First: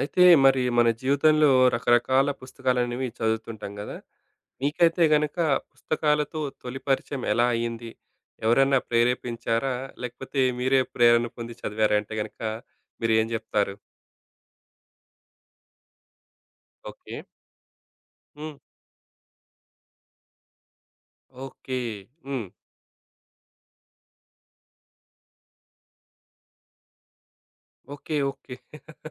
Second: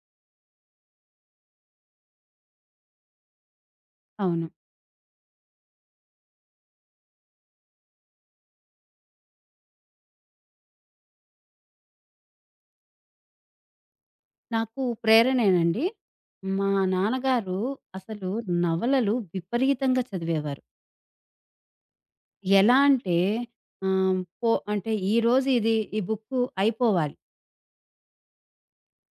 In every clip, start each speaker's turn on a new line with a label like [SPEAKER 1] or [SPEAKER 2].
[SPEAKER 1] అయితే మరి మన జీవితంలో రకరకాల పుస్తకాలనేవి చదువుతుంటాం కదా!
[SPEAKER 2] అవును.
[SPEAKER 1] మీకైతే గనక పుస్తకాలతో తొలి పరిచయం ఎలా అయింది? ఎవరన్నా ప్రేరేపించారా? లేకపోతే మీరే ప్రేరణ పొంది చదివారా అంటే గనక మీరేం జెప్తారు?
[SPEAKER 2] నాకు ప్రేరణేనండి. మా
[SPEAKER 1] ఓకే.
[SPEAKER 2] నాన్నగారు అసలు
[SPEAKER 1] హ్మ్.
[SPEAKER 2] నవలలు విపరీతంగా చదివేవారు.
[SPEAKER 1] ఓకే. హ్మ్.
[SPEAKER 2] ఎలా అంటే పో అంటే ఈరోజు ఇది ఈ బుక్కు అయిపోవాలి
[SPEAKER 1] ఓకే. ఓకే.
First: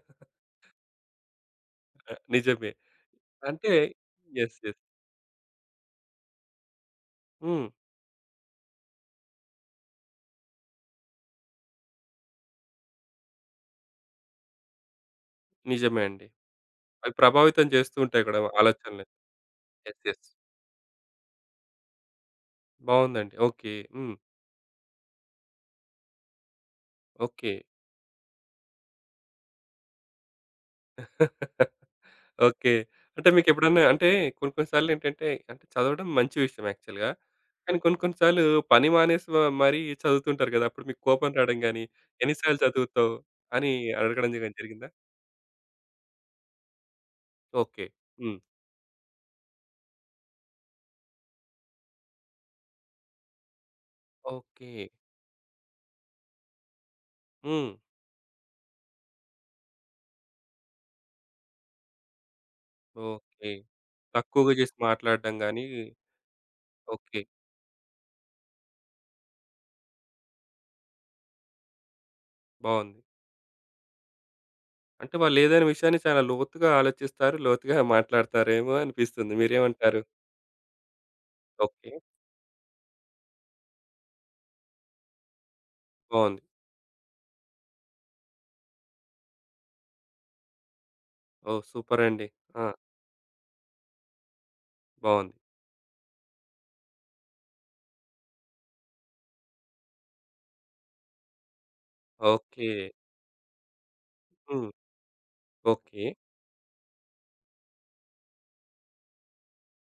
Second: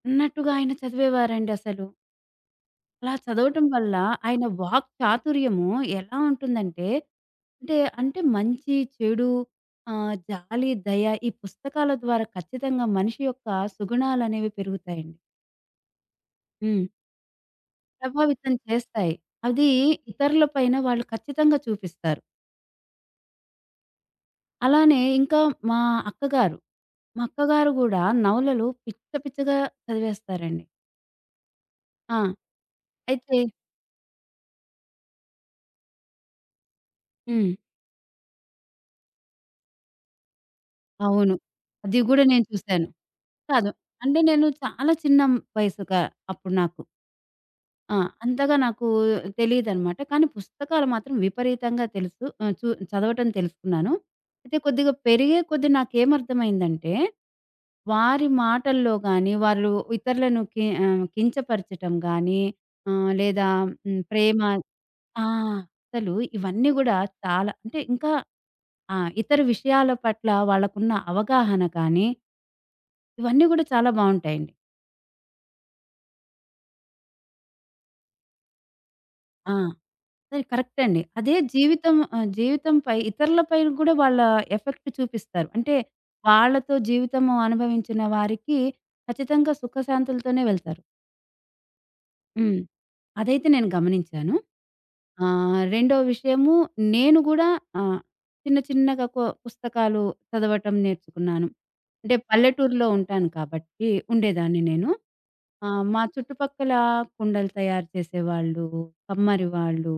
[SPEAKER 2] అన్నట్టుగా ఆయన చదివేవారండి అసలు.
[SPEAKER 1] నిజమే.
[SPEAKER 2] అలా చదవటం
[SPEAKER 1] అంటే
[SPEAKER 2] వల్ల ఆయన
[SPEAKER 1] యెస్. యెస్.
[SPEAKER 2] వాక్ చాతుర్యము ఎలా ఉంటుందంటే,
[SPEAKER 1] హ్మ్.
[SPEAKER 2] అంటే అంటే మంచి, చెడు, జాలి, దయ ఈ పుస్తకాల ద్వారా ఖచ్చితంగా మనిషి యొక్క సుగుణాలనేవి పెరుగుతాయండి.
[SPEAKER 1] నిజమే అండి.
[SPEAKER 2] హ్మ్.
[SPEAKER 1] అవి ప్రభావితం చేస్తూ ఉంటాయి కూడా
[SPEAKER 2] ప్రభావితం
[SPEAKER 1] ఆలోచనలు.
[SPEAKER 2] చేస్తాయి. అది
[SPEAKER 1] యెస్. యెస్.
[SPEAKER 2] ఇతరుల పైన వాళ్ళు ఖచ్చితంగా చూపిస్తారు.
[SPEAKER 1] బావుందండి. ఓకే. హ్మ్.
[SPEAKER 2] అలానే ఇంకా మా అక్కగారు, మా
[SPEAKER 1] ఓకే.
[SPEAKER 2] అక్కగారు గూడా నవలలు పిచ్చ పిచ్చగా చదివేస్తారండి. ఆ!
[SPEAKER 1] ఓకే. అంటే
[SPEAKER 2] అయితే
[SPEAKER 1] మీకెప్పుడన్నా అంటే కొన్ని కొన్ని సార్లేంటంటే అంటే చదవడం మంచి విషయం యాక్చువల్‌గా.
[SPEAKER 2] హ్మ్.
[SPEAKER 1] కానీ కొన్ని కొన్ని సార్లు పని మానేసి మరీ చదువుతుంటారు గదా! అప్పుడు మీకు కోపం
[SPEAKER 2] అవును.
[SPEAKER 1] రావడం గానీ,
[SPEAKER 2] అది గూడా
[SPEAKER 1] ఎన్ని
[SPEAKER 2] నేను
[SPEAKER 1] సార్లు
[SPEAKER 2] చూసాను.
[SPEAKER 1] చదువుతావు
[SPEAKER 2] కాదు.
[SPEAKER 1] అని
[SPEAKER 2] అంటే
[SPEAKER 1] అడగడం
[SPEAKER 2] నేను
[SPEAKER 1] జరిగిందా?
[SPEAKER 2] చాలా చిన్న వయసు క అప్పుడు నాకు.
[SPEAKER 1] ఓకే.
[SPEAKER 2] ఆ!
[SPEAKER 1] హ్మ్.
[SPEAKER 2] అంతగా నాకు తెలీదనమాట. కానీ పుస్తకాలు మాత్రం విపరీతంగా తెలుసు. ఆహ్, చు చదవటం తెలుసుకున్నాను. అయితే
[SPEAKER 1] ఓకే.
[SPEAKER 2] కొద్దిగా పెరిగే కొద్దీ నాకేమర్థమైందంటే,
[SPEAKER 1] హ్మ్.
[SPEAKER 2] వారి మాటల్లో గాని, వాళ్ళు ఇతరులను కించపరచటం గాని, లేదా
[SPEAKER 1] ఓకే.
[SPEAKER 2] హ్మ్, ప్రేమ.
[SPEAKER 1] తక్కువగా చేసి
[SPEAKER 2] ఆ!
[SPEAKER 1] మాట్లాడడం గానీ
[SPEAKER 2] అసలు ఇవన్నీ గూడా
[SPEAKER 1] ఓకే.
[SPEAKER 2] చాలా, అంటే ఇంకా ఆ! ఇతర విషయాల పట్ల వాళ్ళకున్న అవగాహన కానీ,
[SPEAKER 1] బావుంది.
[SPEAKER 2] ఇవన్నీ గూడా చాలా బావుంటాయండి.
[SPEAKER 1] అంటే వాళ్ళేదైనా విషయాన్ని చాలా లోతుగా ఆలోచిస్తారు, లోతుగా మాట్లాడతారేమో అనిపిస్తుంది.
[SPEAKER 2] ఆ!
[SPEAKER 1] మీరేమంటారు?
[SPEAKER 2] అది కరెక్టే అండి. అదే
[SPEAKER 1] ఓకే.
[SPEAKER 2] జీవితం, జీవితంపై ఇతరులపై గూడా వాళ్ళ ఎఫెక్ట్ చూపిస్తారు. అంటే
[SPEAKER 1] బావుంది.
[SPEAKER 2] వాళ్ళతో జీవితము అనుభవించిన వారికి ఖచ్చితంగా సుఖశాంతులతోనే వెళ్తారు.
[SPEAKER 1] ఓహ్! సూపరండి.
[SPEAKER 2] హ్మ్.
[SPEAKER 1] ఆ!
[SPEAKER 2] అదైతే నేను గమనించాను.
[SPEAKER 1] బావుంది.
[SPEAKER 2] రెండో విషయము, నేను గూడా ఆహ్, చిన్న చిన్నగా పుస్తకాలు చదవటం నేర్చుకున్నాను. అంటే
[SPEAKER 1] ఓకే.
[SPEAKER 2] పల్లెటూరులో ఉంటాను కాబట్టి ఉండేదాన్ని
[SPEAKER 1] హ్మ్.
[SPEAKER 2] నేను. ఆ! మా
[SPEAKER 1] ఓకే.
[SPEAKER 2] చుట్టుపక్కల కుండలు తయారు చేసేవాళ్ళు, కమ్మరి వాళ్ళు,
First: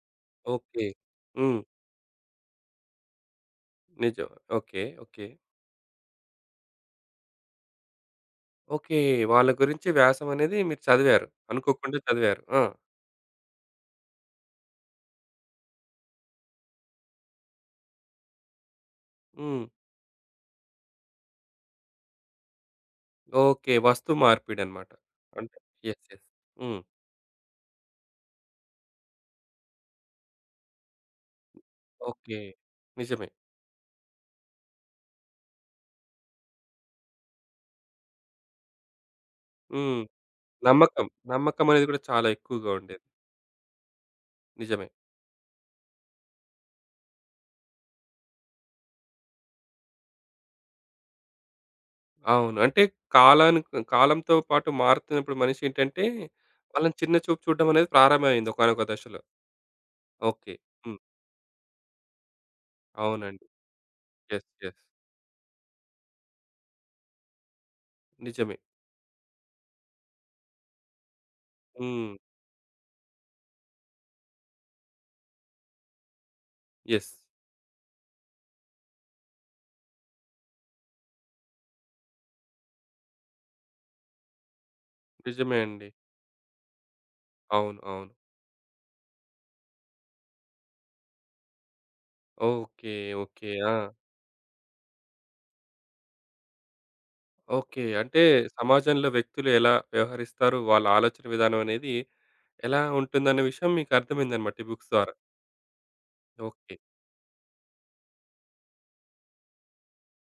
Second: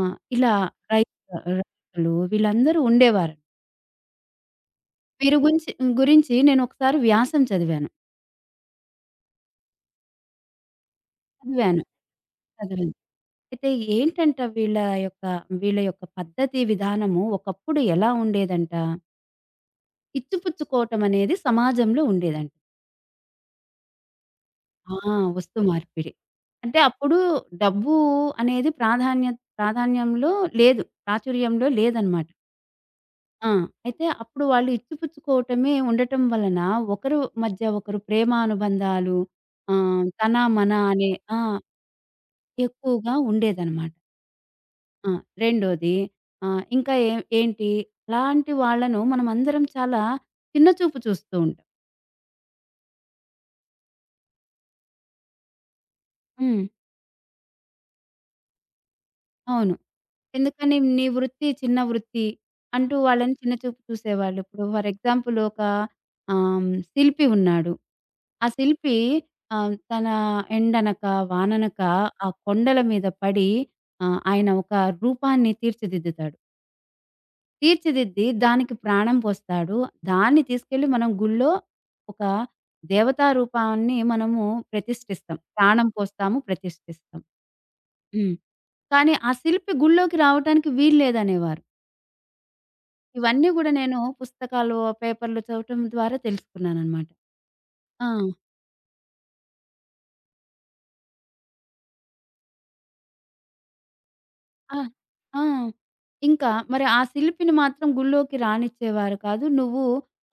[SPEAKER 2] ఇలా
[SPEAKER 1] ఓకే.
[SPEAKER 2] రైతు
[SPEAKER 1] హ్మ్.
[SPEAKER 2] రైతులు వీళ్ళందరూ ఉండేవారు.
[SPEAKER 1] నిజం. ఓకే. ఓకే.
[SPEAKER 2] వీరి గురించి గురించి నేను ఒకసారి వ్యాసం చదివాను.
[SPEAKER 1] ఓకే. వాళ్ళ గురించి వ్యాసం అనేది మీరు చదివారు.
[SPEAKER 2] చదివాను.
[SPEAKER 1] అనుకోకుండా చదివారు. ఆ!
[SPEAKER 2] చదివాను. అయితే ఏంటంటే యొక్క వీళ్ళ యొక్క పద్ధతి విధానము ఒకప్పుడు ఎలా ఉండేదంట,
[SPEAKER 1] హ్మ్.
[SPEAKER 2] ఇచ్చిపుచ్చుకోవటం అనేది సమాజంలో ఉండేదంట.
[SPEAKER 1] ఓకే. వస్తు మార్పిడనమాట.
[SPEAKER 2] ఆ!
[SPEAKER 1] అంటే
[SPEAKER 2] వస్తు
[SPEAKER 1] యెస్.
[SPEAKER 2] మార్పిడి.
[SPEAKER 1] యెస్.
[SPEAKER 2] అంటే
[SPEAKER 1] హ్మ్.
[SPEAKER 2] అప్పుడు డబ్బు అనేది ప్రాధాన్యంలో లేదు. ప్రాచుర్యంలో లేదనమాట.
[SPEAKER 1] ఓకే. నిజమే.
[SPEAKER 2] ఆ! అయితే అప్పుడు వాళ్ళు ఇచ్చిపుచ్చుకోవటమే ఉండటం వలన ఒకరు మధ్య ఒకరు ప్రేమ అనుబంధాలు,
[SPEAKER 1] హ్మ్.
[SPEAKER 2] తన, మన
[SPEAKER 1] నమ్మకం.
[SPEAKER 2] అనే. ఆ!
[SPEAKER 1] నమ్మకం అనేది కూడా చాలా ఎక్కువగా ఉండేది.
[SPEAKER 2] ఎక్కువగా ఉండేదనమాట.
[SPEAKER 1] నిజమే.
[SPEAKER 2] ఆ! రెండోది, ఇంకా ఏ ఏంటి అలాంటి వాళ్ళను మనమందరం చాలా చిన్న చూపు చూస్తూ ఉంటాం.
[SPEAKER 1] అవును. అంటే కాలానికి కాలంతో పాటు మారుతున్నప్పుడు మనిషేంటంటే,
[SPEAKER 2] హ్మ్.
[SPEAKER 1] వాళ్ళని చిన్న చూపు చూడడం అనేది ప్రారంభమైంది ఒకానొక దశలో.
[SPEAKER 2] అవును.
[SPEAKER 1] ఓకే.
[SPEAKER 2] ఎందుకని
[SPEAKER 1] హ్మ్.
[SPEAKER 2] నీ వృత్తి చిన్న వృత్తి అంటూ వాళ్ళని
[SPEAKER 1] అవునండి.
[SPEAKER 2] చిన్న చూపు చూసేవాళ్ళు.
[SPEAKER 1] యెస్.
[SPEAKER 2] ఇప్పుడు
[SPEAKER 1] యెస్.
[SPEAKER 2] ఫర్ ఎగ్జాంపుల్ ఒక శిల్పి ఉన్నాడు. ఆ
[SPEAKER 1] నిజమే.
[SPEAKER 2] శిల్పి తన ఎండనక, వాననక
[SPEAKER 1] హ్మ్.
[SPEAKER 2] ఆ కొండల మీద పడి, ఆయన ఒక రూపాన్ని తీర్చిదిద్దుతాడు.
[SPEAKER 1] యెస్.
[SPEAKER 2] తీర్చిదిద్ది దానికి ప్రాణం పోస్తాడు. దాన్ని తీసుకెళ్ళి మనం గుళ్ళో ఒక దేవతా రూపాన్ని మనము ప్రతిష్ఠిస్తాం.
[SPEAKER 1] నిజమే
[SPEAKER 2] ప్రాణం
[SPEAKER 1] అండి.
[SPEAKER 2] పోస్తాము, ప్రతిష్ఠిస్తాం.
[SPEAKER 1] అవును. అవును.
[SPEAKER 2] హ్మ్. కానీ ఆ శిల్పి గుళ్ళోకి రావటానికి వీల్లేదనేవారు.
[SPEAKER 1] ఓకే. ఓకే.
[SPEAKER 2] ఇవన్నీ గూడా
[SPEAKER 1] ఆ!
[SPEAKER 2] నేను పుస్తకాలు, పేపర్‌లు చదవటం ద్వారా తెలుసుకున్నాననమాట.
[SPEAKER 1] ఓకే.
[SPEAKER 2] ఆ!
[SPEAKER 1] అంటే సమాజంలో వ్యక్తులు ఎలా వ్యవహరిస్తారు, వాళ్ళ ఆలోచన విధానం అనేది ఎలా ఉంటుందన్న విషయం మీకు అర్థమైందన్నమాట ఈ
[SPEAKER 2] ఆ!
[SPEAKER 1] బుక్స్ ద్వారా.
[SPEAKER 2] ఆ! ఇంకా
[SPEAKER 1] ఓకే.
[SPEAKER 2] మరి ఆ శిల్పిని మాత్రం గుళ్ళోకి రానిచ్చేవారు కాదు. నువ్వు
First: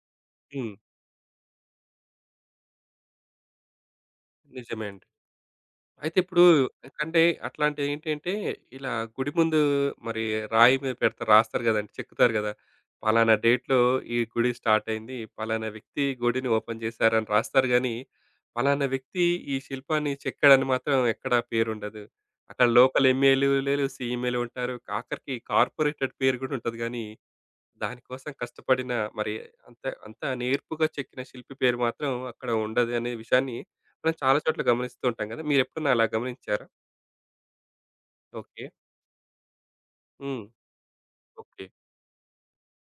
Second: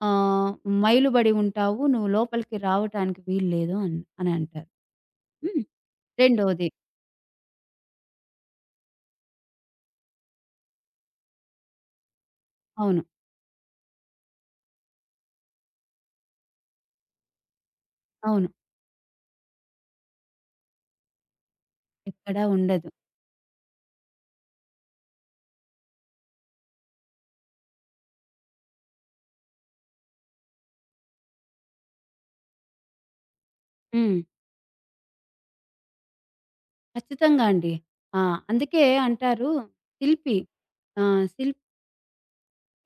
[SPEAKER 2] ఆహ్,
[SPEAKER 1] హ్మ్.
[SPEAKER 2] మైలుబడి ఉంటావు. నువ్వు లోపలికి రావటానికి వీల్లేదు అని అంటారు.
[SPEAKER 1] నిజమే అండి.
[SPEAKER 2] హ్మ్.
[SPEAKER 1] అయితే ఇప్పుడు
[SPEAKER 2] రెండోది.
[SPEAKER 1] కంటే అట్లాంటివి ఏంటంటే, ఇలా గుడి ముందు మరి రాయి మీద పెడతారు రాస్తారు గదండీ! చెక్కుతారు గదా!
[SPEAKER 2] అవును.
[SPEAKER 1] పలానా డేట్‌లో ఈ గుడి స్టార్ట్ అయింది. పలానా వ్యక్తి గుడిని ఓపెన్ చేశారని రాస్తారు గానీ,
[SPEAKER 2] అవును.
[SPEAKER 1] పలానా వ్యక్తి ఈ శిల్పాన్ని చెక్కాడని మాత్రం ఎక్కడ పేరుండదు.
[SPEAKER 2] ఎక్కడా
[SPEAKER 1] అక్కడ
[SPEAKER 2] ఉండదు.
[SPEAKER 1] లోకల్ ఎంఎల్ఏలు, సీఎంఏలు ఉంటారు. ఆఖరికి కార్పొరేటెడ్ పేరు గూడా ఉంటది గానీ దానికోసం కష్టపడిన మరి అంత అంత నేర్పుగా చెక్కిన శిల్పి పేరు మాత్రం అక్కడ ఉండదు అనే విషయాన్ని మనం
[SPEAKER 2] హ్మ్.
[SPEAKER 1] చాలా చోట్ల గమనిస్తూ ఉంటాం కదా! మీరెప్పుడన్నా అలా గమనించారా?
[SPEAKER 2] ఖచ్చితంగా అండి. ఆ!
[SPEAKER 1] ఓకే.
[SPEAKER 2] అందుకే అంటారు శిల్పి
[SPEAKER 1] హ్మ్.
[SPEAKER 2] శిల్పి
[SPEAKER 1] ఓకే.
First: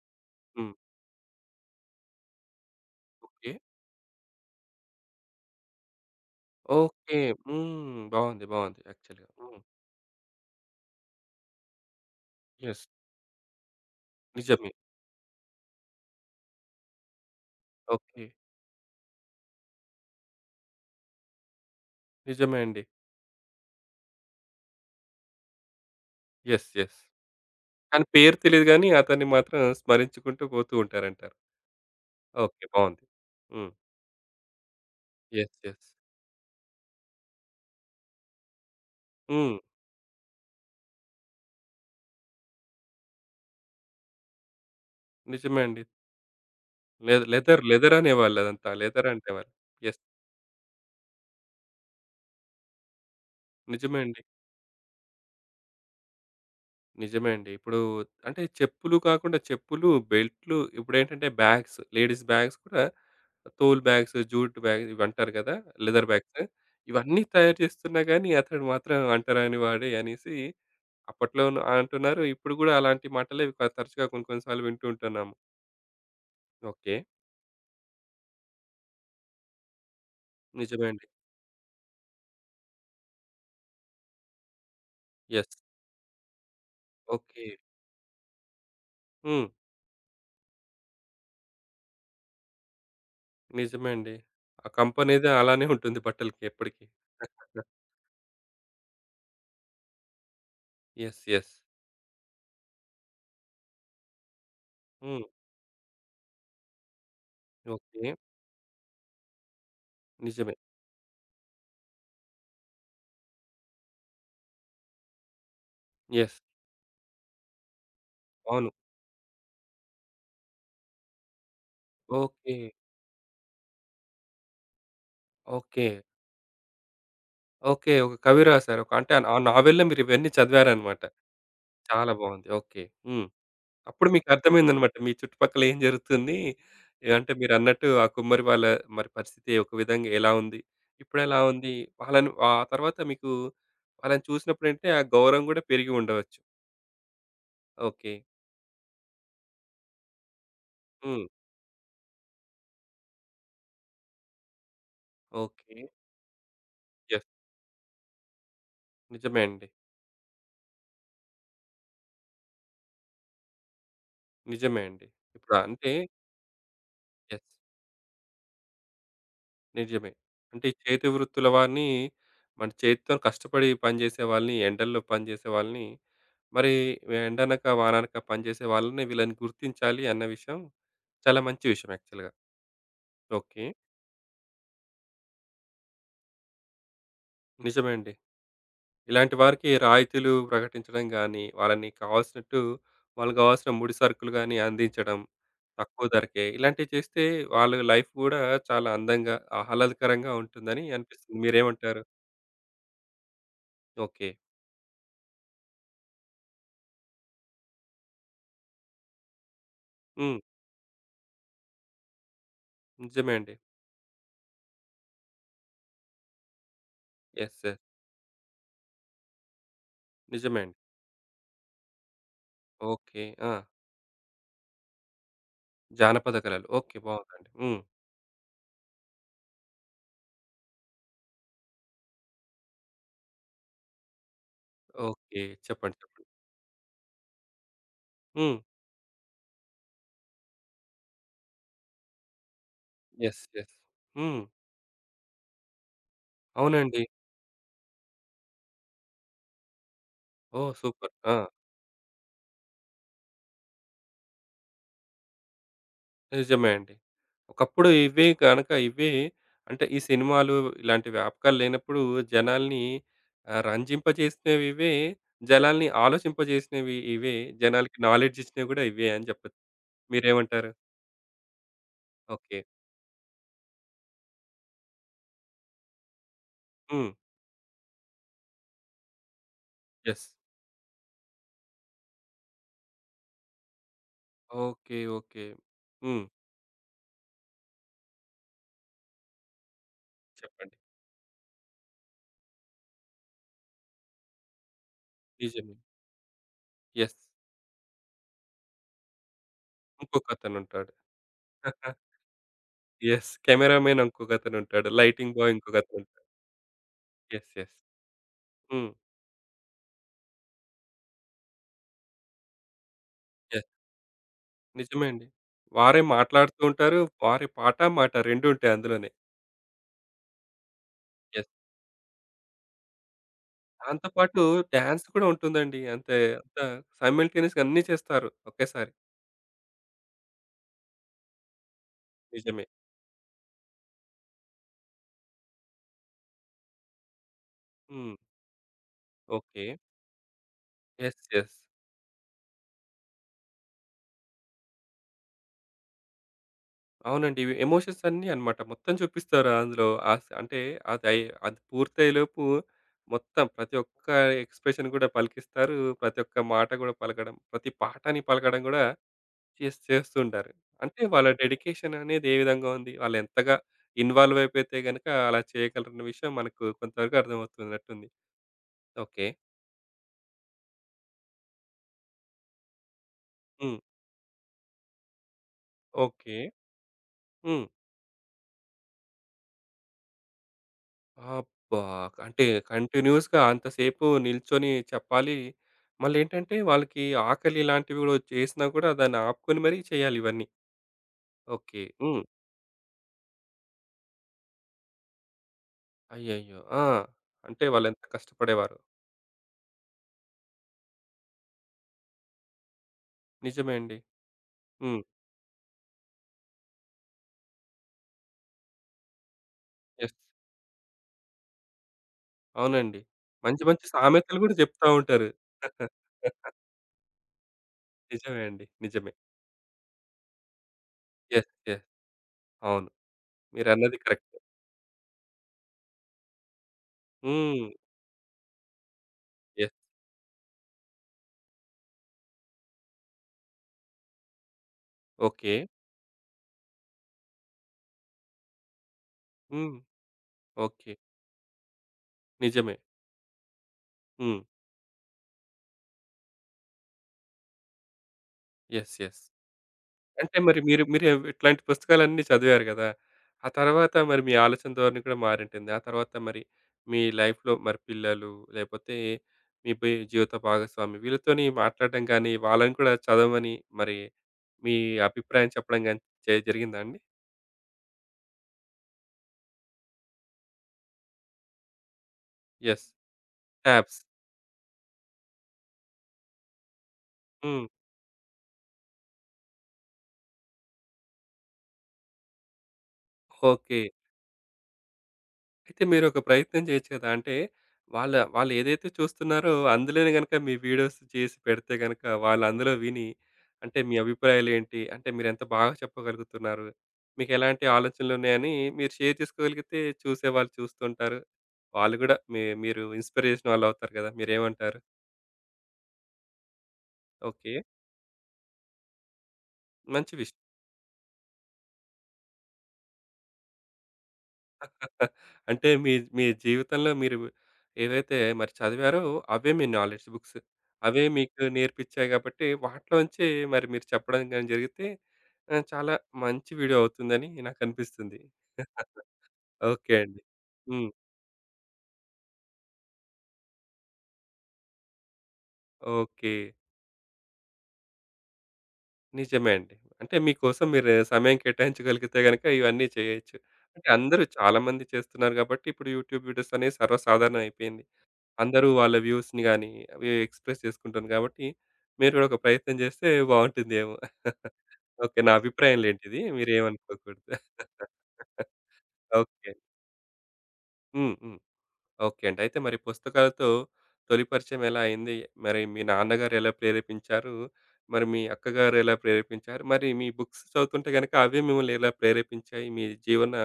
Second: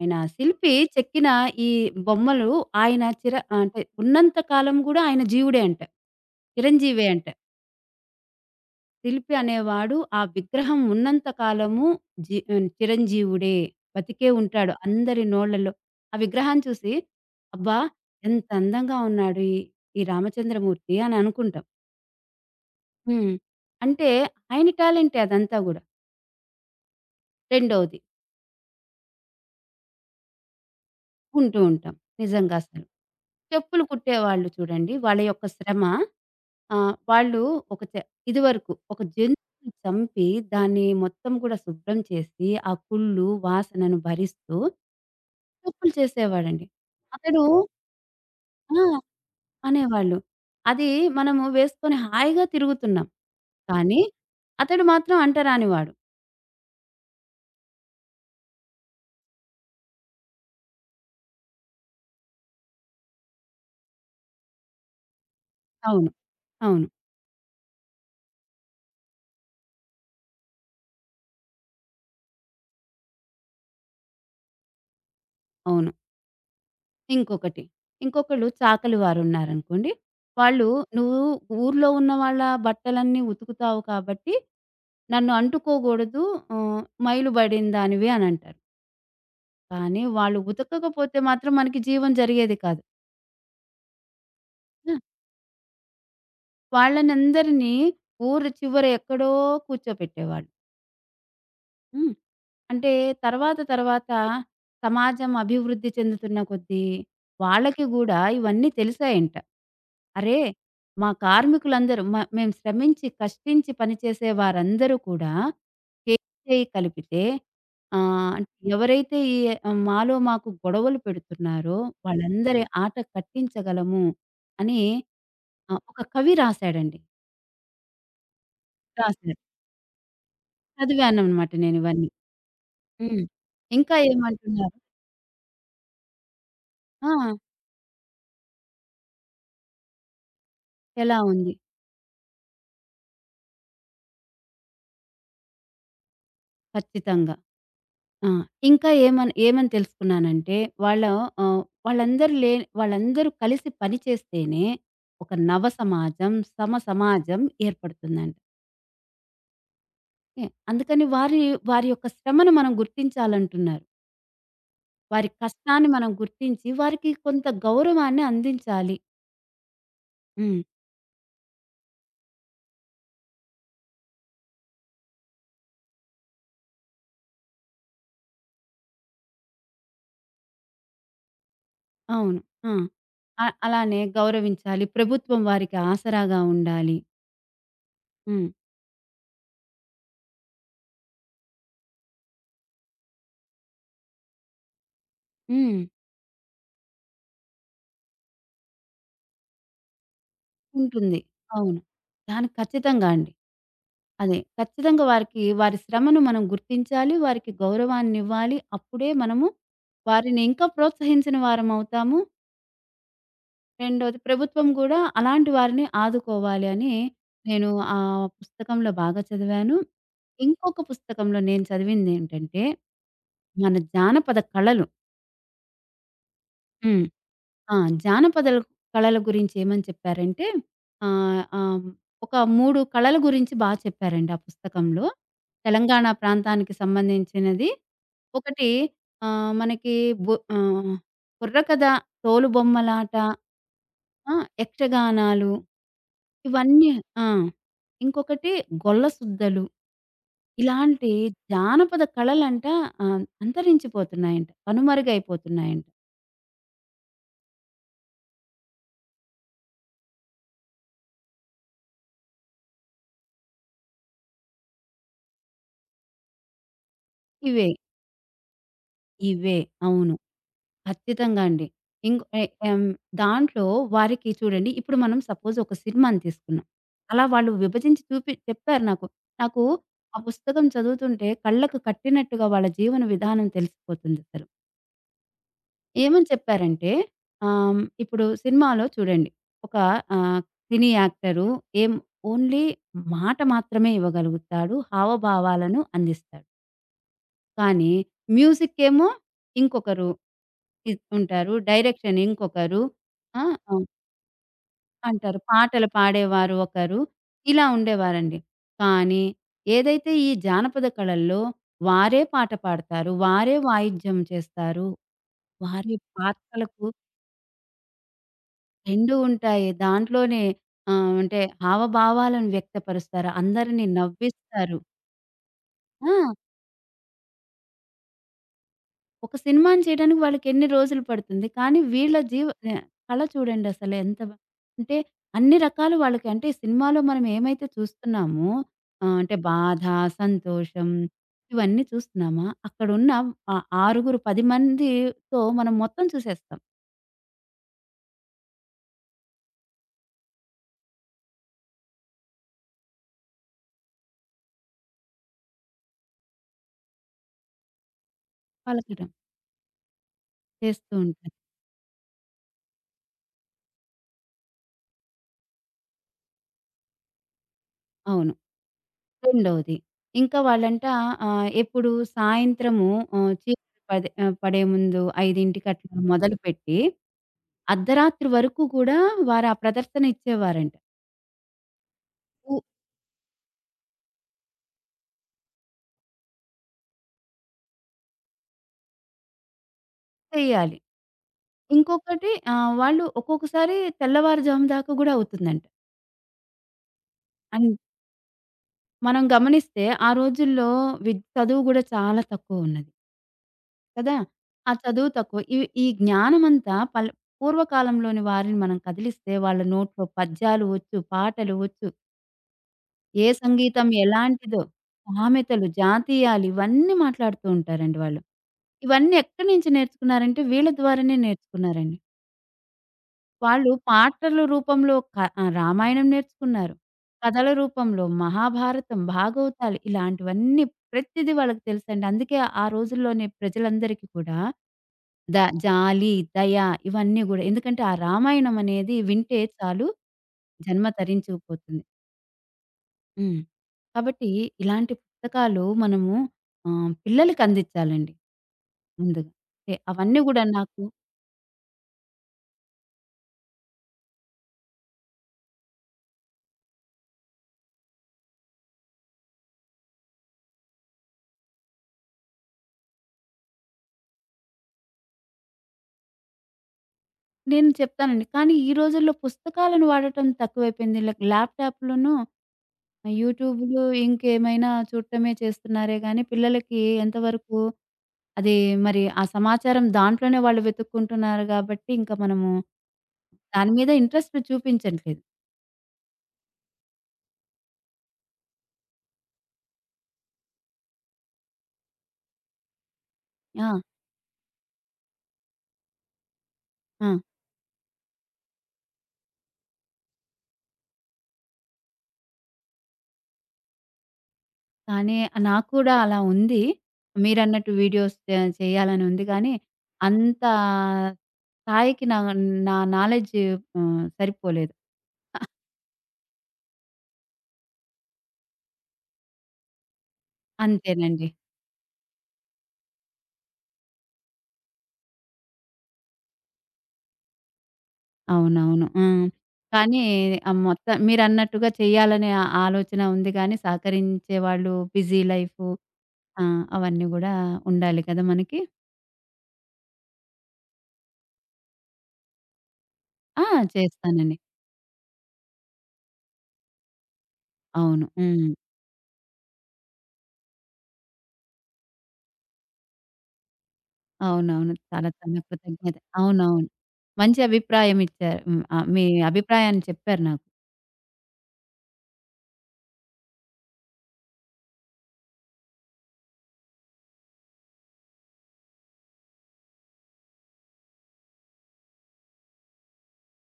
[SPEAKER 2] ఆయన శిల్పి
[SPEAKER 1] హ్మ్.
[SPEAKER 2] చెక్కిన ఈ బొమ్మలు ఆయన చిర
[SPEAKER 1] ఓకే.
[SPEAKER 2] అంటే ఉన్నంత కాలం గూడా ఆయన జీవుడే అంట. చిరంజీవే
[SPEAKER 1] ఓకే.
[SPEAKER 2] అంట.
[SPEAKER 1] హ్మ్. బావుంది. బావుంది. యాక్చువల్‌గా.
[SPEAKER 2] శిల్పి
[SPEAKER 1] హ్మ్.
[SPEAKER 2] అనేవాడు ఆ విగ్రహం ఉన్నంత కాలము
[SPEAKER 1] యెస్.
[SPEAKER 2] చిరంజీవుడే. బతికే
[SPEAKER 1] నిజమే.
[SPEAKER 2] ఉంటాడు అందరి నోళ్ళలో. ఆ విగ్రహాన్ని చూసి, అబ్బా!
[SPEAKER 1] ఓకే.
[SPEAKER 2] ఎంత అందంగా ఉన్నాడు ఈ, ఈ రామచంద్రమూర్తి అని అనుకుంటాం.
[SPEAKER 1] నిజమే అండి.
[SPEAKER 2] హ్మ్. అంటే ఆయన టాలెంటే అదంతా గూడా.
[SPEAKER 1] యెస్. యెస్.
[SPEAKER 2] రెండోది,
[SPEAKER 1] కానీ పేరు తెలీదు గానీ అతన్ని మాత్రం స్మరించుకుంటూ పోతూ ఉంటారంటారు.
[SPEAKER 2] కుంటూ ఉంటాం నిజంగా
[SPEAKER 1] ఓకే.
[SPEAKER 2] అసలు.
[SPEAKER 1] బావుంది. హ్మ్.
[SPEAKER 2] చెప్పులు కుట్టేవాళ్ళు చూడండి వాళ్ళ యొక్క
[SPEAKER 1] యెస్.
[SPEAKER 2] శ్రమ.
[SPEAKER 1] యెస్.
[SPEAKER 2] ఆ! వాళ్ళు ఒక చ ఇదివరకు ఒక
[SPEAKER 1] హ్మ్.
[SPEAKER 2] జంతువుని చంపి దాన్ని మొత్తం కూడా శుభ్రం చేసి, ఆ కుళ్ళు, వాసనను భరిస్తూ
[SPEAKER 1] నిజమే అండి.
[SPEAKER 2] సూపులు చేసేవాడండి.
[SPEAKER 1] లె
[SPEAKER 2] అతడు
[SPEAKER 1] లెదర్ లెదర్ అనేవాళ్ళు అదంతా.
[SPEAKER 2] ఆ!
[SPEAKER 1] లెదర్ అంటేవాళ్ళు. యెస్.
[SPEAKER 2] అనేవాళ్ళు. అది మనము వేసుకొని హాయిగా తిరుగుతున్నాం.
[SPEAKER 1] నిజమే
[SPEAKER 2] కానీ
[SPEAKER 1] అండి.
[SPEAKER 2] అతడు మాత్రం అంటరానివాడు.
[SPEAKER 1] నిజమే అండి. ఇప్పుడు అంటే చెప్పులు కాకుండా చెప్పులు, బెల్ట్‌లు ఇప్పుడేంటంటే బ్యాగ్స్, లేడీస్ బ్యాగ్స్ కూడా తోలు బ్యాగ్స్, జూట్ బ్యాగ్ ఇవంటారు కదా! లెదర్
[SPEAKER 2] అవును.
[SPEAKER 1] బ్యాగ్స్.
[SPEAKER 2] అవును.
[SPEAKER 1] ఇవన్నీ తయారు చేస్తున్నా గాని అతడు మాత్రం అంటరాని వాడే అనేసి అప్పట్లోను అంటున్నారు. ఇప్పుడు కూడా అలాంటి మాటలే తరచుగా కొన్ని కొన్ని సార్లు వింటూ ఉంటున్నాము.
[SPEAKER 2] అవును.
[SPEAKER 1] ఓకే.
[SPEAKER 2] ఇంకొకటి. ఇంకొకళ్ళు చాకలి వారున్నారనుకోండి. వాళ్ళు
[SPEAKER 1] నిజమే అండి.
[SPEAKER 2] నువ్వు ఊర్లో ఉన్న వాళ్ళ బట్టలన్నీ ఉతుకుతావు కాబట్టి నన్ను
[SPEAKER 1] యెస్.
[SPEAKER 2] అంటుకోగూడదు. మైలు
[SPEAKER 1] ఓకే.
[SPEAKER 2] బడిన దానివి అనంటారు.
[SPEAKER 1] హ్మ్.
[SPEAKER 2] కానీ వాళ్ళు ఉతకకపోతే మాత్రం మనకి జీవం జరిగేది కాదు.
[SPEAKER 1] నిజమే అండి. ఆ
[SPEAKER 2] హ్మ్.
[SPEAKER 1] కంపనేది అలానే ఉంటుంది బట్టలకి ఎప్పటికి.
[SPEAKER 2] వాళ్ళనందరినీ ఊరు చివర ఎక్కడో కూర్చోపెట్టేవాళ్ళు.
[SPEAKER 1] యెస్. యెస్.
[SPEAKER 2] హ్మ్. అంటే తర్వాత తర్వాత
[SPEAKER 1] హ్మ్.
[SPEAKER 2] సమాజం అభివృద్ధి చెందుతున్న కొద్దీ వాళ్ళకి
[SPEAKER 1] ఓకే.
[SPEAKER 2] గూడా ఇవన్నీ తెలిసాయంట. అరే!
[SPEAKER 1] నిజమే.
[SPEAKER 2] మా కార్మికులందరూ, మేము శ్రమించి, కష్టించి పనిచేసే వారందరూ కూడా
[SPEAKER 1] యెస్.
[SPEAKER 2] చేయి కలిపితే, అంటే
[SPEAKER 1] అవును.
[SPEAKER 2] ఎవరైతే ఈ ఆ, మాలో మాకు గొడవలు పెడుతున్నారో
[SPEAKER 1] ఓకే.
[SPEAKER 2] వాళ్ళందరి ఆట కట్టించగలము అని
[SPEAKER 1] ఓకే.
[SPEAKER 2] ఒక కవి రాసాడండి.
[SPEAKER 1] ఓకే. ఒక కవి రాసారు. ఒక అంటే ఆ
[SPEAKER 2] రాసాడు.
[SPEAKER 1] నావెల్‌లో మీరివన్నీ చదివారన్నమాట.
[SPEAKER 2] చదివాననమాట నేను ఇవన్నీ.
[SPEAKER 1] చాలా బావుంది. ఓకే.
[SPEAKER 2] హ్మ్.
[SPEAKER 1] హ్మ్.
[SPEAKER 2] ఇంకా
[SPEAKER 1] అప్పుడు
[SPEAKER 2] ఏమంటున్నారు.
[SPEAKER 1] మీకర్థమైందన్నమాట. మీ చుట్టుపక్కల ఏం జరుగుతుంది?
[SPEAKER 2] ఆ!
[SPEAKER 1] అంటే మీరన్నట్టు ఆ కుమ్మరి వాళ్ళ మరి పరిస్థితి ఒక విధంగా ఎలా ఉంది?
[SPEAKER 2] ఎలా
[SPEAKER 1] ఇప్పుడెలా
[SPEAKER 2] ఉంది?
[SPEAKER 1] ఉంది? వాళ్ళని ఆ తర్వాత మీకు వాళ్ళని చూసినప్పుడంటే ఆ గౌరవం గూడా పెరిగి ఉండవచ్చు.
[SPEAKER 2] ఖచ్చితంగా.
[SPEAKER 1] ఓకే.
[SPEAKER 2] ఆ! ఇంకా ఏమని ఏమని తెలుసుకున్నానంటే వాళ్ళ,
[SPEAKER 1] హ్మ్.
[SPEAKER 2] ఆహ్, వాళ్ళందరూ లే వాళ్ళందరూ కలిసి పని చేస్తేనే ఒక నవ
[SPEAKER 1] ఓకే.
[SPEAKER 2] సమాజం, సమ
[SPEAKER 1] యెస్.
[SPEAKER 2] సమాజం ఏర్పడుతుందంట.
[SPEAKER 1] నిజమే అండి.
[SPEAKER 2] ఓకే. అందుకని వారి, వారి యొక్క శ్రమను మనం గుర్తించాలంటున్నారు.
[SPEAKER 1] నిజమే అండి.
[SPEAKER 2] వారి
[SPEAKER 1] ఇప్పుడు
[SPEAKER 2] కష్టాన్ని
[SPEAKER 1] అంటే
[SPEAKER 2] మనం గుర్తించి, వారికి కొంత
[SPEAKER 1] యెస్.
[SPEAKER 2] గౌరవాన్ని అందించాలి.
[SPEAKER 1] నిజమే.
[SPEAKER 2] హ్మ్.
[SPEAKER 1] అంటే ఈ చేతి వృత్తుల వారిని మన చేతితో కష్టపడి పనిచేసే వాళ్ళని, ఎండల్లో పనిచేసే వాళ్ళని, మరి ఎండనక వాననక పనిచేసే వాళ్ళని వీళ్ళని గుర్తించాలి అన్న విషయం చాలా మంచి విషయం యాక్చువల్‌గా.
[SPEAKER 2] అవును. ఆ!
[SPEAKER 1] ఓకే.
[SPEAKER 2] అలానే గౌరవించాలి. ప్రభుత్వం వారికి ఆసరాగా ఉండాలి.
[SPEAKER 1] నిజమే అండి.
[SPEAKER 2] హ్మ్.
[SPEAKER 1] ఇలాంటి వారికి రాయితీలు ప్రకటించడం గానీ, వాళ్ళని కావాల్సినట్టు వాళ్ళకి కావాల్సిన ముడి సరుకులు గానీ అందించడం,
[SPEAKER 2] హ్మ్.
[SPEAKER 1] తక్కువ ధరకే ఇలాంటివి చేస్తే వాళ్ళ లైఫ్ గూడా చాలా అందంగా, ఆహ్లాదకరంగా ఉంటుందని
[SPEAKER 2] ఉంటుంది.
[SPEAKER 1] అనిపిస్తుంది.
[SPEAKER 2] అవును.
[SPEAKER 1] మీరేమంటారు?
[SPEAKER 2] దాని ఖచ్చితంగా అండి.
[SPEAKER 1] ఓకే.
[SPEAKER 2] అదే. ఖచ్చితంగా వారికి వారి శ్రమను మనం గుర్తించాలి. వారికి గౌరవాన్నివ్వాలి. అప్పుడే మనము
[SPEAKER 1] హ్మ్.
[SPEAKER 2] వారిని ఇంకా ప్రోత్సహించిన వారమవుతాము.
[SPEAKER 1] నిజమే అండి.
[SPEAKER 2] రెండోది, ప్రభుత్వం గూడా అలాంటి వారిని ఆదుకోవాలి అని
[SPEAKER 1] యెస్.
[SPEAKER 2] నేను
[SPEAKER 1] యెస్.
[SPEAKER 2] ఆ పుస్తకంలో బాగా చదివాను.
[SPEAKER 1] నిజమే అండి.
[SPEAKER 2] ఇంకొక పుస్తకంలో నేను చదివిందేంటంటే,
[SPEAKER 1] ఓకే. ఆ!
[SPEAKER 2] మన జానపద కళలు.
[SPEAKER 1] జానపద కళలు. ఓకే.
[SPEAKER 2] హ్మ్.
[SPEAKER 1] బావుందండి.
[SPEAKER 2] ఆ!
[SPEAKER 1] హ్మ్.
[SPEAKER 2] జానపదల కళల గురించి ఏమని చెప్పారంటే ఆహ్, ఆహ్, ఒక 3 కళల గురించి చెప్పారండి ఆ పుస్తకంలో.
[SPEAKER 1] ఓకే. చెప్పండి.
[SPEAKER 2] తెలంగాణ
[SPEAKER 1] చెప్పండి.
[SPEAKER 2] ప్రాంతానికి సంబంధించినది.
[SPEAKER 1] హ్మ్.
[SPEAKER 2] ఒకటి మనకి బు ఆహ్, బుర్రకథ, తోలుబొమ్మలాట,
[SPEAKER 1] యెస్. యెస్.
[SPEAKER 2] ఆ!
[SPEAKER 1] హ్మ్.
[SPEAKER 2] యక్షగానాలు. ఇవన్నీ.
[SPEAKER 1] అవునండి.
[SPEAKER 2] ఆ! ఇంకొకటి గొల్ల సుద్దలు.
[SPEAKER 1] ఓహ్!
[SPEAKER 2] ఇలాంటి
[SPEAKER 1] సూపర్. ఆ!
[SPEAKER 2] జానపద కళలంట అంతరించిపోతున్నాయంట. కనుమరుగైపోతున్నాయంట.
[SPEAKER 1] నిజమే అండి. ఒకప్పుడు ఇవే గనక అంటే ఈ సినిమాలు ఇలాంటి వ్యాపకాలు లేనప్పుడు జనాల్ని రంజింపజేసినవి ఇవే. జనాల్ని ఆలోచింపజేసినవి ఇవే.
[SPEAKER 2] ఇవే.
[SPEAKER 1] జనాలకి నాలెడ్జ్ ఇచ్చినవి కూడా ఇవే అని
[SPEAKER 2] ఇవే.
[SPEAKER 1] చెప్పొచ్చు.
[SPEAKER 2] అవును.
[SPEAKER 1] మీరేమంటారు?
[SPEAKER 2] ఖచ్చితంగా అండి. ఇంక్ ఎ
[SPEAKER 1] ఓకే.
[SPEAKER 2] ఎం దాంట్లో వారికి చూడండి ఇప్పుడు మనం సపోజ్ ఒక సినిమాని తీసుకున్నాం.
[SPEAKER 1] హ్మ్.
[SPEAKER 2] అలా వాళ్ళు విభజించి చూపి చెప్పారు నాకు. నాకు ఆ
[SPEAKER 1] యెస్.
[SPEAKER 2] పుస్తకం చదువుతుంటే కళ్ళకు కట్టినట్టుగా వాళ్ళ జీవన విధానం తెలిసిపోతుంది అసలు.
[SPEAKER 1] ఓకే. ఓకే. హ్మ్.
[SPEAKER 2] ఏమని చెప్పారంటే, ఇప్పుడు సినిమాలో చూడండి. ఒక ఆహ్,
[SPEAKER 1] చెప్పండి.
[SPEAKER 2] సినీ యాక్టరు ఏం ఓన్లీ మాట మాత్రమే ఇవ్వగలుగుతాడు.
[SPEAKER 1] నిజమే.
[SPEAKER 2] హావభావాలను అందిస్తాడు.
[SPEAKER 1] యెస్.
[SPEAKER 2] కానీ మ్యూజిక్కేమో ఇంకొకరు
[SPEAKER 1] ఇంకొకతనుంటాడు.
[SPEAKER 2] ఇ ఉంటారు. డైరెక్షన్ ఇంకొకరు.
[SPEAKER 1] యెస్.
[SPEAKER 2] ఆ! ఆహ్,
[SPEAKER 1] కెమెరామెన్ ఇంకొకతనుంటాడు. లైటింగ్
[SPEAKER 2] అంటారు.
[SPEAKER 1] బాయ్
[SPEAKER 2] పాటలు
[SPEAKER 1] ఇంకొకతనుంటాడు.
[SPEAKER 2] పాడేవారు ఒకరు.
[SPEAKER 1] యెస్.
[SPEAKER 2] ఇలా
[SPEAKER 1] యెస్.
[SPEAKER 2] ఉండేవారండి.
[SPEAKER 1] హ్మ్.
[SPEAKER 2] కానీ ఏదైతే ఈ జానపద కళల్లో వారే పాట పాడతారు. వారే
[SPEAKER 1] యెస్.
[SPEAKER 2] వాయిద్యం చేస్తారు.
[SPEAKER 1] నిజమే అండి.
[SPEAKER 2] వారి
[SPEAKER 1] వారే మాట్లాడుతూ
[SPEAKER 2] పాత్రలకు
[SPEAKER 1] ఉంటారు. వారి పాట, మాట 2 ఉంటాయి అందులోనే.
[SPEAKER 2] 2 ఉంటాయి. దాంట్లోనే అంటే
[SPEAKER 1] యెస్.
[SPEAKER 2] హావభావాలను వ్యక్తపరుస్తారు. అందరిని
[SPEAKER 1] దాంతో పాటు
[SPEAKER 2] నవ్విస్తారు.
[SPEAKER 1] డాన్స్ కూడా ఉంటుందండి.
[SPEAKER 2] ఆ!
[SPEAKER 1] అంతే అంతా సైమల్టేనియస్‌గా అన్నీ చేస్తారు ఒకేసారి.
[SPEAKER 2] ఒక సినిమాని చేయడానికి వాళ్ళకెన్ని రోజులు పడుతుంది. కానీ వీళ్ళ జీవ
[SPEAKER 1] నిజమే.
[SPEAKER 2] న కళ చూడండి అసలు ఎంత బా అంటే అన్ని రకాలు వాళ్ళకి, అంటే సినిమాలో మనం ఏమైతే
[SPEAKER 1] హ్మ్.
[SPEAKER 2] చూస్తున్నామో, అంటే
[SPEAKER 1] ఓకే.
[SPEAKER 2] బాధ, సంతోషం
[SPEAKER 1] యెస్. యెస్.
[SPEAKER 2] ఇవన్నీ చూస్తున్నామా, అక్కడున్న ఆ 6, 10 మందితో మనం మొత్తం చూసేస్తాం.
[SPEAKER 1] అవునండి. ఇవి ఎమోషన్స్ అన్నీ అన్నమాట. మొత్తం చూపిస్తారు అందులో. ఆస్ అంటే అది అయి అది పూర్తయ్యేలోపు మొత్తం ప్రతి ఒక్క ఎక్స్‌ప్రెషన్ గూడా పలికిస్తారు. ప్రతి ఒక్క మాట గూడా పలకడం, ప్రతి పాటని పలకడం గూడా
[SPEAKER 2] వాళ్ళకి
[SPEAKER 1] చేస్తుంటారు.
[SPEAKER 2] చేస్తూ
[SPEAKER 1] అంటే వాళ్ళ
[SPEAKER 2] ఉంటారు.
[SPEAKER 1] డెడికేషన్ అనేది ఏ విధంగా ఉంది? వాళ్ళెంతగా ఇన్వాల్వ్ అయిపోతే గనక అలా చేయగలరన్న విషయం మనకు కొంతవరకు అర్థమవుతున్నట్టుంది.
[SPEAKER 2] అవును.
[SPEAKER 1] ఓకే.
[SPEAKER 2] రెండోది. ఇంకా వాళ్ళంట ఎప్పుడు సాయంత్రము,
[SPEAKER 1] హ్మ్.
[SPEAKER 2] చీకటి పడే ముందు 5కి అట్లా
[SPEAKER 1] ఓకే.
[SPEAKER 2] మొదలుపెట్టి,
[SPEAKER 1] హ్మ్.
[SPEAKER 2] అర్ధరాత్రి వరకు కూడా వారు ఆ ప్రదర్శన ఇచ్చేవారంట.
[SPEAKER 1] అబ్బా! అంటే
[SPEAKER 2] ఉ
[SPEAKER 1] కంటిన్యూయస్‌గా అంతసేపు నిల్చొని చెప్పాలి. మళ్ళేంటంటే వాళ్ళకి ఆకలి ఇలాంటివి గూడా చేసినా గూడా దాన్ని ఆపుకొని మరీ చేయాలి ఇవన్నీ.
[SPEAKER 2] చేయాలి.
[SPEAKER 1] ఓకే. హ్మ్.
[SPEAKER 2] ఇంకొకటి వాళ్ళు ఒక్కొక్కసారి తెల్లవారుజాము దాకా గూడా అవుతుందంట.
[SPEAKER 1] అయ్యయ్యో! ఆ! అంటే
[SPEAKER 2] అండ్
[SPEAKER 1] వాళ్ళెంత కష్టపడేవారో.
[SPEAKER 2] మనం గమనిస్తే ఆ రోజుల్లో చదువు గూడా చాలా తక్కువున్నది
[SPEAKER 1] నిజమే అండి.
[SPEAKER 2] కదా! ఆ
[SPEAKER 1] హ్మ్.
[SPEAKER 2] చదువు తక్కువ. ఈ ఈ జ్ఞానమంతా పూర్వకాలంలోని వారిని మనం కదిలిస్తే వాళ్ళ నోట్లో
[SPEAKER 1] యెస్.
[SPEAKER 2] పద్యాలు వచ్చు, పాటలు వచ్చు.
[SPEAKER 1] అవునండి.
[SPEAKER 2] ఏ
[SPEAKER 1] మంచి మంచి
[SPEAKER 2] సంగీతం
[SPEAKER 1] సామెతలు గూడా
[SPEAKER 2] ఎలాంటిదో,
[SPEAKER 1] జెప్తా ఉంటారు.
[SPEAKER 2] సామెతలు, జాతీయాలు ఇవన్నీ మాట్లాడుతూ ఉంటారండి వాళ్ళు.
[SPEAKER 1] నిజమే అండి. నిజమే.
[SPEAKER 2] ఇవన్నీ ఎక్కడి నుంచి నేర్చుకున్నారంటే వీళ్ళ ద్వారానే
[SPEAKER 1] యెస్. యెస్.
[SPEAKER 2] నేర్చుకున్నారండి.
[SPEAKER 1] అవును.
[SPEAKER 2] వాళ్ళు
[SPEAKER 1] మీరన్నది కరెక్టే.
[SPEAKER 2] పాటల రూపంలో క రామాయణం నేర్చుకున్నారు. కథల
[SPEAKER 1] హ్మ్.
[SPEAKER 2] రూపంలో మహాభారతం,
[SPEAKER 1] యెస్.
[SPEAKER 2] భాగవతాలు ఇలాంటివన్నీ ప్రతిది వాళ్ళకి తెలుసండి. అందుకే ఆ రోజుల్లోనే ప్రజలందరికీ కూడా ద
[SPEAKER 1] ఓకే.
[SPEAKER 2] జాలి, దయ ఇవన్నీ గూడా, ఎందుకంటే ఆ రామాయణం అనేది వింటే
[SPEAKER 1] హ్మ్.
[SPEAKER 2] చాలు జన్మ
[SPEAKER 1] ఓకే.
[SPEAKER 2] తరించుకుపోతుంది.
[SPEAKER 1] నిజమే.
[SPEAKER 2] హ్మ్. కాబట్టి
[SPEAKER 1] హ్మ్.
[SPEAKER 2] ఇలాంటి పుస్తకాలు మనము పిల్లలకి అందించాలండి
[SPEAKER 1] యెస్. యెస్.
[SPEAKER 2] ముందుగా. అవన్నీ
[SPEAKER 1] అంటే
[SPEAKER 2] గూడా
[SPEAKER 1] మరి
[SPEAKER 2] నాకు.
[SPEAKER 1] మీరు మీరు ఇట్లాంటి పుస్తకాలన్నీ చదివారు కదా! ఆ తర్వాత మరి మీ ఆలోచన ధోరణి కూడా మారుంటుంది. ఆ తర్వాత మరి మీ లైఫ్‌లో మరి పిల్లలు లేపోతే మీ జీవిత భాగస్వామి వీళ్ళతోని మాట్లాడడం గాని, వాళ్ళని కూడా చదవమని మరి మీ అభిప్రాయం చెప్పడం గాని జరిగిందా అండి?
[SPEAKER 2] నేను చెప్తానండి. కానీ ఈ రోజుల్లో పుస్తకాలను వాడటం తక్కువైపోయింది. లైక్ ల్యాప్‌టాప్‌లోను
[SPEAKER 1] యెస్.
[SPEAKER 2] యూట్యూబ్‌లు
[SPEAKER 1] టాబ్స్.
[SPEAKER 2] ఇంకేమైనా చూడటమే చేస్తున్నారే గానీ పిల్లలకి ఎంతవరకు
[SPEAKER 1] హ్మ్.
[SPEAKER 2] అది, మరి ఆ సమాచారం దాంట్లోనే వాళ్ళు వెతుక్కుంటున్నారు గాబట్టి ఇంకా మనము దాని
[SPEAKER 1] ఓకే.
[SPEAKER 2] మీద ఇంట్రెస్ట్ చూపించట్లేదు.
[SPEAKER 1] అయితే మీరొక ప్రయత్నం చేయొచ్చు కదా! అంటే వాళ్ళ వాళ్ళేదైతే చూస్తున్నారో అందులోనే గనుక మీ వీడియోస్ చేసి పెడితే గనుక వాళ్ళు అందులో విని
[SPEAKER 2] ఆ!
[SPEAKER 1] అంటే మీ అభిప్రాయాలేంటి? అంటే మీరెంత బాగా చెప్పగలుగుతున్నారు?
[SPEAKER 2] ఆ!
[SPEAKER 1] మీకెలాంటి ఆలోచనలున్నాయని మీరు షేర్ చేసుకోగలిగితే చూసేవాళ్ళు చూస్తుంటారు. వాళ్ళు గూడా మీ మీరు ఇన్‌స్పిరేషన్ వాళ్ళవుతారు గదా! మీరేమంటారు?
[SPEAKER 2] కానీ నాకు కూడా అలా ఉంది.
[SPEAKER 1] ఓకే.
[SPEAKER 2] మీరన్నట్టు వీడియోస్ చేయాలని ఉంది కానీ,
[SPEAKER 1] మంచి విషయం.
[SPEAKER 2] అంత స్థాయికి నా నా నాలెడ్జ్ సరిపోలేదు.
[SPEAKER 1] అంటే మీ మీ జీవితంలో మీరు ఏవైతే మరి చదివారో అవే మీ నాలెడ్జ్ బుక్స్. అవే
[SPEAKER 2] అంతేనండి.
[SPEAKER 1] మీకు నేర్పించాయి కాబట్టి వాటిలోంచి మరి మీరు చెప్పడం గాని జరిగితే చాలా మంచి వీడియో అవుతుందని నాకనిపిస్తుంది.
[SPEAKER 2] అవునవును. హ్మ్.
[SPEAKER 1] ఓకే
[SPEAKER 2] కానీ
[SPEAKER 1] అండి. హ్మ్.
[SPEAKER 2] మొత్తం మీరన్నట్టుగా చేయాలనే ఆ- ఆలోచన ఉంది కానీ, సహకరించేవాళ్ళు బిజీ లైఫు.
[SPEAKER 1] ఓకే.
[SPEAKER 2] ఆ! అవన్నీ గూడా ఉండాలి కదా మనకి.
[SPEAKER 1] నిజమే అండి. అంటే మీకోసం మీరు సమయం కేటాయించగలిగితే గనుక ఇవన్నీ చేయొచ్చు.
[SPEAKER 2] ఆ!
[SPEAKER 1] అంటే అందరూ
[SPEAKER 2] చేస్తానండి.
[SPEAKER 1] చాలామంది చేస్తున్నారు కాబట్టి ఇప్పుడు యూట్యూబ్ వీడియోస్ అనేవి సర్వసాధారణం అయిపోయింది.
[SPEAKER 2] అవును. హ్మ్.
[SPEAKER 1] అందరూ వాళ్ళ వ్యూస్‌ని గాని, అవి ఎక్స్‌ప్రెస్ చేసుకుంటాను కాబట్టి, మీరు కూడా ఒక ప్రయత్నం చేస్తే బావుంటుందేమో.
[SPEAKER 2] అవునవును. చాలా
[SPEAKER 1] ఓకే. నా
[SPEAKER 2] చాలా కృతజ్ఞత.
[SPEAKER 1] అభిప్రాయంలేంటిది.
[SPEAKER 2] అవునవును.
[SPEAKER 1] మీరేమనుకోకూడదు.
[SPEAKER 2] మంచి అభిప్రాయం ఇచ్చారు. హ్మ్. ఆ! మీ
[SPEAKER 1] ఓకే.
[SPEAKER 2] అభిప్రాయాన్ని చెప్పారు నాకు.
[SPEAKER 1] హ్మ్. హ్మ్. ఓకే అండి. అయితే మరి పుస్తకాలతో తొలి పరిచయం ఎలా అయింది? మరి మీ నాన్నగారు ఎలా ప్రేరేపించారు? మరి మీ అక్కగారు ఎలా ప్రేరేపించారు? మరి మీ బుక్స్ చదువుతుంటే గనక అవే మిమ్మల్ని ఎలా ప్రేరేపించాయి? మీ జీవన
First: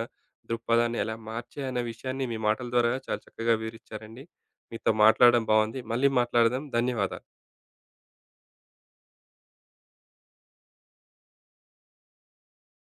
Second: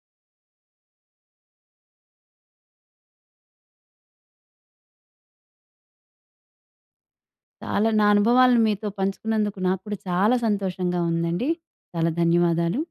[SPEAKER 1] దృక్పథాన్ని ఎలా మార్చాయి అన్న విషయాన్ని మీ మాటల ద్వారా చాలా చక్కగా వివరించారండి. మీతో మాట్లాడడం బాగుంది. మళ్ళీ మాట్లాడదాం. ధన్యవాదాలు.
[SPEAKER 2] చాలా నా అనుభవాలను మీతో పంచుకున్నందుకు నాకు కూడా చాలా సంతోషంగా ఉందండి. చాలా ధన్యవాదాలు.